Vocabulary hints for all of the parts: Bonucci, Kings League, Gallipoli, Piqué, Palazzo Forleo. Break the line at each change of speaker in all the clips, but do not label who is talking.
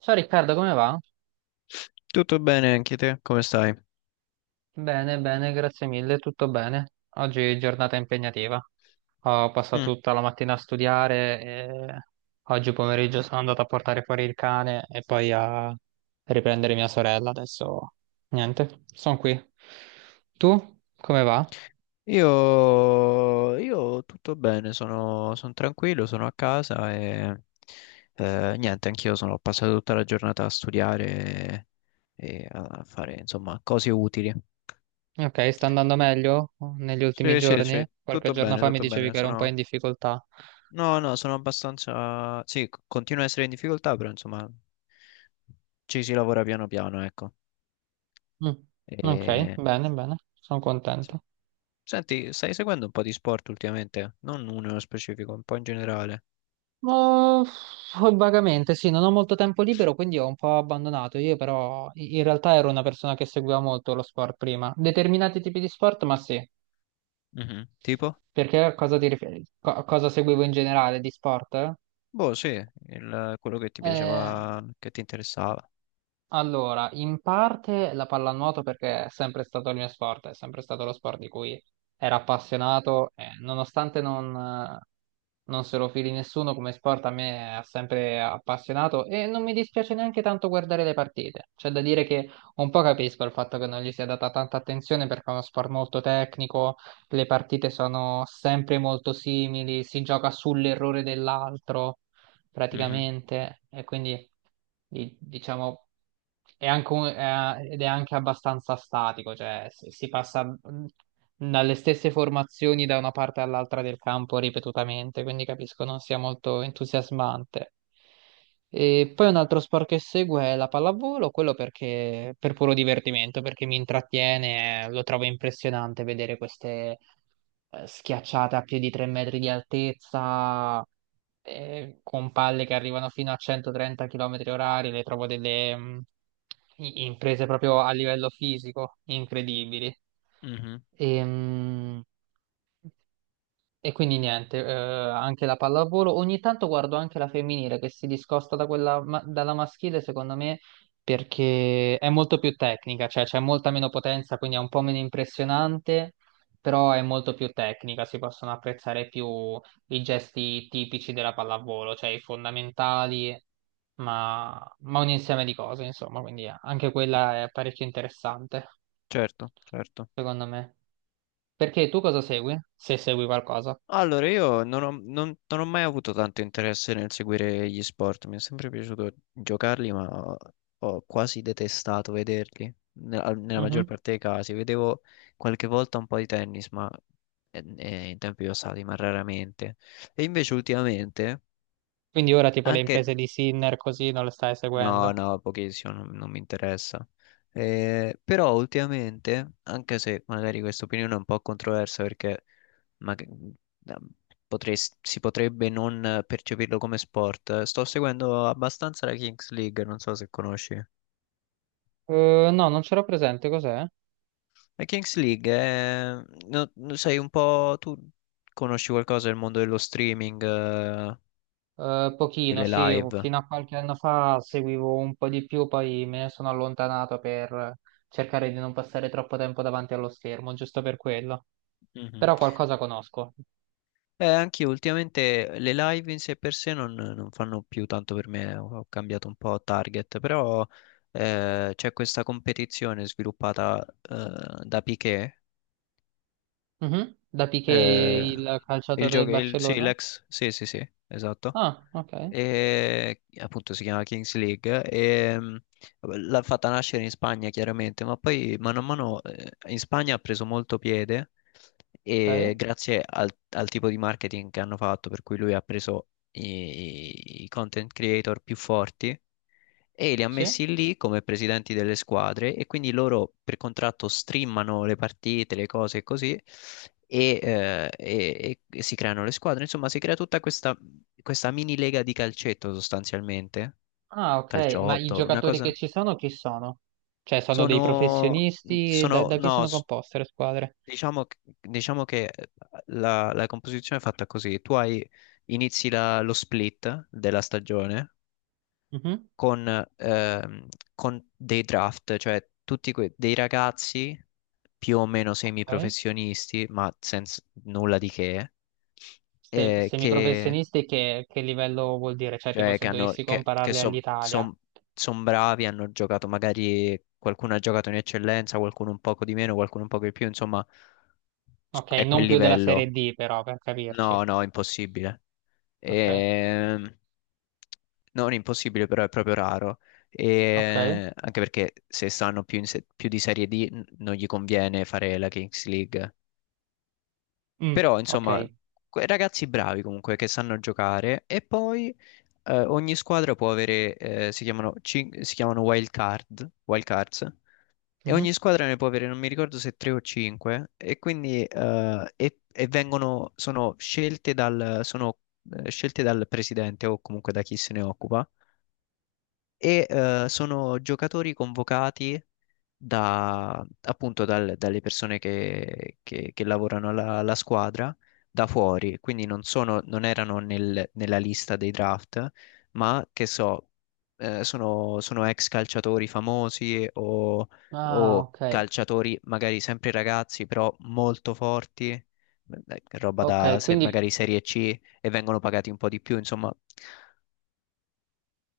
Ciao Riccardo, come va?
Tutto bene anche te? Come stai?
Bene, bene, grazie mille, tutto bene. Oggi è giornata impegnativa. Ho passato
Mm.
tutta la mattina a studiare e oggi pomeriggio sono andato a portare fuori il cane e poi a riprendere mia sorella. Adesso niente, sono qui. Tu come va?
Io tutto bene, sono tranquillo, sono a casa e niente, anch'io sono passato tutta la giornata a studiare e a fare insomma cose utili.
Ok, sta andando meglio negli ultimi
Sì, sì,
giorni?
sì,
Qualche
tutto
giorno
bene,
fa mi
tutto
dicevi
bene.
che ero un po'
Sono...
in difficoltà.
No, no, sono abbastanza... Sì, continuo a essere in difficoltà, però insomma ci si lavora piano piano, ecco.
Mm. Ok,
E...
bene, bene, sono contento.
Senti, stai seguendo un po' di sport ultimamente? Non uno nello specifico, un po' in generale.
Oh, vagamente, sì, non ho molto tempo libero, quindi ho un po' abbandonato. Io però in realtà ero una persona che seguiva molto lo sport prima. Determinati tipi di sport, ma sì.
Mhm. Tipo?
Perché a cosa ti riferi? A cosa seguivo in generale di sport?
Boh, sì, quello che ti
Eh,
piaceva, che ti interessava.
Allora, in parte la pallanuoto perché è sempre stato il mio sport, è sempre stato lo sport di cui ero appassionato, e nonostante non, non se lo fili nessuno come sport, a me ha sempre appassionato e non mi dispiace neanche tanto guardare le partite. C'è da dire che un po' capisco il fatto che non gli sia data tanta attenzione perché è uno sport molto tecnico, le partite sono sempre molto simili, si gioca sull'errore dell'altro
Mhm,
praticamente, e quindi diciamo è anche ed è anche abbastanza statico, cioè si passa dalle stesse formazioni da una parte all'altra del campo ripetutamente, quindi capisco non sia molto entusiasmante. E poi un altro sport che seguo è la pallavolo, quello perché per puro divertimento, perché mi intrattiene, lo trovo impressionante vedere queste schiacciate a più di 3 metri di altezza, con palle che arrivano fino a 130 km orari, le trovo delle imprese proprio a livello fisico incredibili.
mhm.
E, mm, e quindi niente, anche la pallavolo. Ogni tanto guardo anche la femminile che si discosta da quella dalla maschile, secondo me, perché è molto più tecnica, cioè c'è molta meno potenza, quindi è un po' meno impressionante, però è molto più tecnica, si possono apprezzare più i gesti tipici della pallavolo, cioè i fondamentali, ma un insieme di cose, insomma, quindi anche quella è parecchio interessante,
Certo, certo.
secondo me. Perché tu cosa segui? Se segui qualcosa.
Allora, io non ho mai avuto tanto interesse nel seguire gli sport. Mi è sempre piaciuto giocarli, ma ho quasi detestato vederli. Nella maggior
Mhm.
parte dei casi. Vedevo qualche volta un po' di tennis, ma in tempi passati, ma raramente. E invece ultimamente.
Quindi ora tipo le imprese
Anche
di Sinner così non le stai
no,
seguendo.
no, pochissimo, non mi interessa. Però ultimamente, anche se magari questa opinione è un po' controversa perché ma- da- si potrebbe non percepirlo come sport, sto seguendo abbastanza la Kings League, non so se conosci.
No, non c'ero presente, cos'è?
La Kings League è, no, sai un po', tu conosci qualcosa del mondo dello streaming,
Pochino,
delle
sì,
live?
fino a qualche anno fa seguivo un po' di più, poi me ne sono allontanato per cercare di non passare troppo tempo davanti allo schermo, giusto per quello.
Mhm.
Però qualcosa conosco.
Anche io ultimamente le live in sé per sé non fanno più tanto per me, ho cambiato un po' target, però c'è questa competizione sviluppata da Piqué,
Mhm. Da Piqué,
eh,
il calciatore del
sì,
Barcellona?
l'ex, sì, sì, sì, esatto
Ah, ok,
e appunto si chiama Kings League e l'ha fatta nascere in Spagna chiaramente, ma poi mano a mano in Spagna ha preso molto piede
ok,
e grazie al tipo di marketing che hanno fatto, per cui lui ha preso i content creator più forti e li ha
sì.
messi lì come presidenti delle squadre e quindi loro per contratto streamano le partite, le cose e così e si creano le squadre. Insomma, si crea tutta questa mini lega di calcetto sostanzialmente,
Ah, ok, ma i
calciotto, una
giocatori che
cosa.
ci sono chi sono? Cioè, sono dei
Sono,
professionisti?
sono
Da chi
no,
sono composte le squadre?
diciamo che la composizione è fatta così. Inizi lo split della stagione
Mhm.
con, ehm, con dei draft, cioè dei ragazzi più o meno
Ok.
semiprofessionisti, ma senza nulla di
Se,
che,
semiprofessionisti che livello vuol dire? Cioè, tipo
cioè,
se
che hanno,
dovessi
che
compararli
so-
all'Italia.
son- son bravi, hanno giocato magari, qualcuno ha giocato in eccellenza, qualcuno un poco di meno, qualcuno un poco di più, insomma,
Ok,
è
non
quel
più della Serie
livello.
D però, per capirci.
No, no, impossibile.
Ok,
Ehm, non impossibile, però è proprio raro.
ok.
E anche perché se stanno più, in se- più di Serie D non gli conviene fare la Kings League.
Mm,
Però, insomma,
ok.
ragazzi bravi comunque che sanno giocare. E poi ogni squadra può avere, si chiamano wild card, wild cards. E
Mhm.
ogni squadra ne può avere, non mi ricordo se 3 o 5, e quindi e vengono, scelte dal presidente o comunque da chi se ne occupa, sono giocatori convocati da, dalle persone che lavorano alla squadra da fuori, quindi non sono, non erano nel- nella lista dei draft, ma che so, sono ex calciatori famosi
Ah,
o
ok.
calciatori magari sempre ragazzi, però molto forti, roba
Ok,
da se-
quindi
magari Serie C e vengono pagati un po' di più, insomma,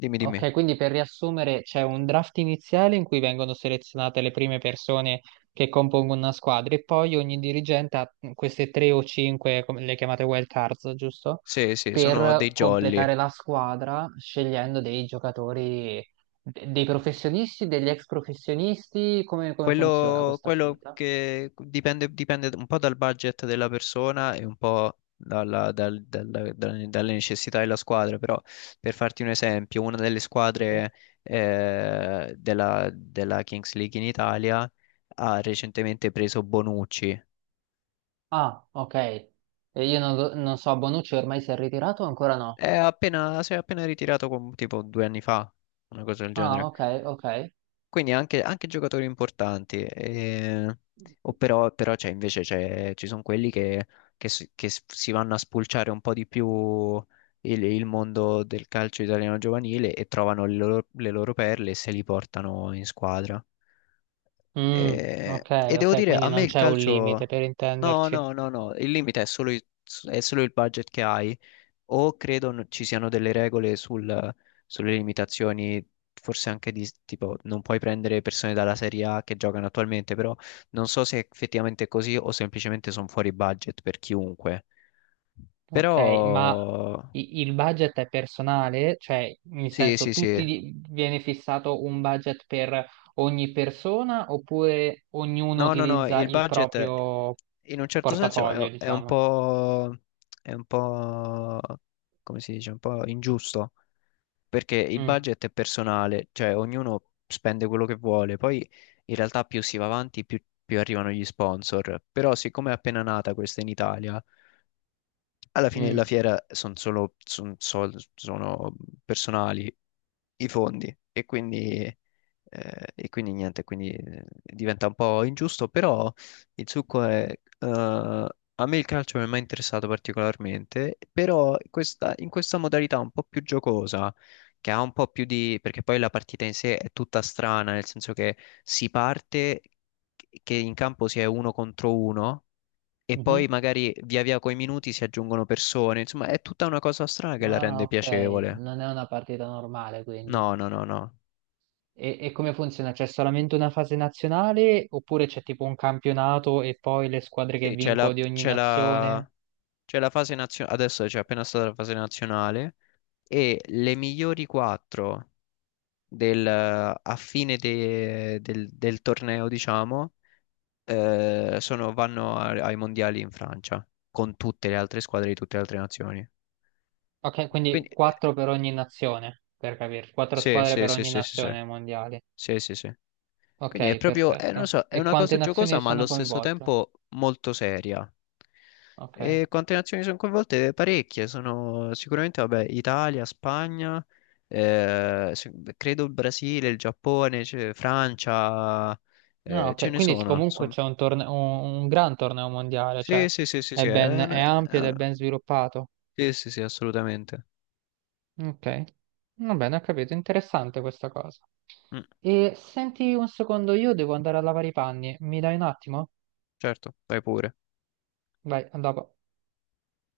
dimmi, dimmi.
Ok, quindi per riassumere c'è un draft iniziale in cui vengono selezionate le prime persone che compongono una squadra e poi ogni dirigente ha queste tre o cinque, come le chiamate wild cards, giusto?
Sì, sì, sono dei
Per
jolly.
completare la squadra scegliendo dei giocatori, dei professionisti, degli ex professionisti, come funziona questa scelta?
Dipende un po' dal budget della persona e un po' dalle necessità della squadra, però per farti un esempio, una delle
Mhm.
squadre della Kings League in Italia ha recentemente preso Bonucci.
Ah, ok. E io non so, Bonucci ormai si è ritirato o ancora no?
È appena, si è appena ritirato tipo 2 anni fa, una cosa del
Ah,
genere.
ok, ok.
Quindi anche, anche giocatori importanti, però ci sono quelli che, si vanno a spulciare un po' di più il mondo del calcio italiano giovanile e trovano le loro perle e se li portano in squadra.
Mm, ok,
E devo
ok,
dire,
quindi
a me
non
il
c'è un limite
calcio...
per
No,
intenderci.
no, no, no, il limite è solo è solo il budget che hai o credo ci siano delle regole sulle limitazioni, forse anche di tipo non puoi prendere persone dalla Serie A che giocano attualmente, però non so se è effettivamente così o semplicemente sono fuori budget per chiunque.
Ok,
Però
ma il budget è personale? Cioè, nel
sì,
senso,
sì, sì.
viene fissato un budget per ogni persona oppure ognuno
No, no, no,
utilizza
il
il
budget
proprio
in un certo senso
portafoglio, diciamo?
è un po', come si dice, un po' ingiusto, perché il
Mm,
budget è personale, cioè ognuno spende quello che vuole, poi in realtà più si va avanti più arrivano gli sponsor, però siccome è appena nata questa in Italia, alla fine della
mm,
fiera sono solo son sol- sono personali i fondi e quindi niente, quindi diventa un po' ingiusto, però il succo è... eh, a me il calcio non mi è mai interessato particolarmente, però in questa modalità un po' più giocosa, che ha un po' più di... perché poi la partita in sé è tutta strana, nel senso che si parte che in campo si è uno contro uno e poi
mhm.
magari via via coi minuti si aggiungono persone, insomma è tutta una cosa strana che la
Ah,
rende
ok,
piacevole.
non è una partita normale, quindi.
No, no, no, no.
E come funziona? C'è solamente una fase nazionale oppure c'è tipo un campionato e poi le squadre che
Sì,
vincono di ogni nazione?
c'è la fase nazionale, adesso c'è appena stata la fase nazionale e le migliori 4 a fine del torneo, diciamo, vanno ai mondiali in Francia con tutte le altre squadre di tutte le altre nazioni.
Ok, quindi
Quindi,
quattro per ogni nazione, per capire, quattro
sì,
squadre
sì,
per
sì,
ogni
sì, sì, sì,
nazione ai mondiali.
sì, sì. Sì. Quindi è
Ok,
proprio, non lo
perfetto.
so, è
E
una cosa
quante
giocosa
nazioni
ma allo
sono
stesso
coinvolte?
tempo molto seria.
Ok.
E quante nazioni sono coinvolte? Parecchie, sono sicuramente, vabbè, Italia, Spagna, credo il Brasile, il Giappone, c'è Francia,
No,
ce
ok,
ne
quindi
sono.
comunque c'è un gran torneo mondiale, cioè
Sì, sì, sì, sì,
è
sì,
ben, è ampio
è
ed è
una
ben sviluppato.
sì, sì, sì, assolutamente.
Ok, va bene, ho capito, interessante questa cosa.
Mm,
E senti un secondo, io devo andare a lavare i panni, mi dai un attimo?
certo, vai pure.
Vai, a dopo.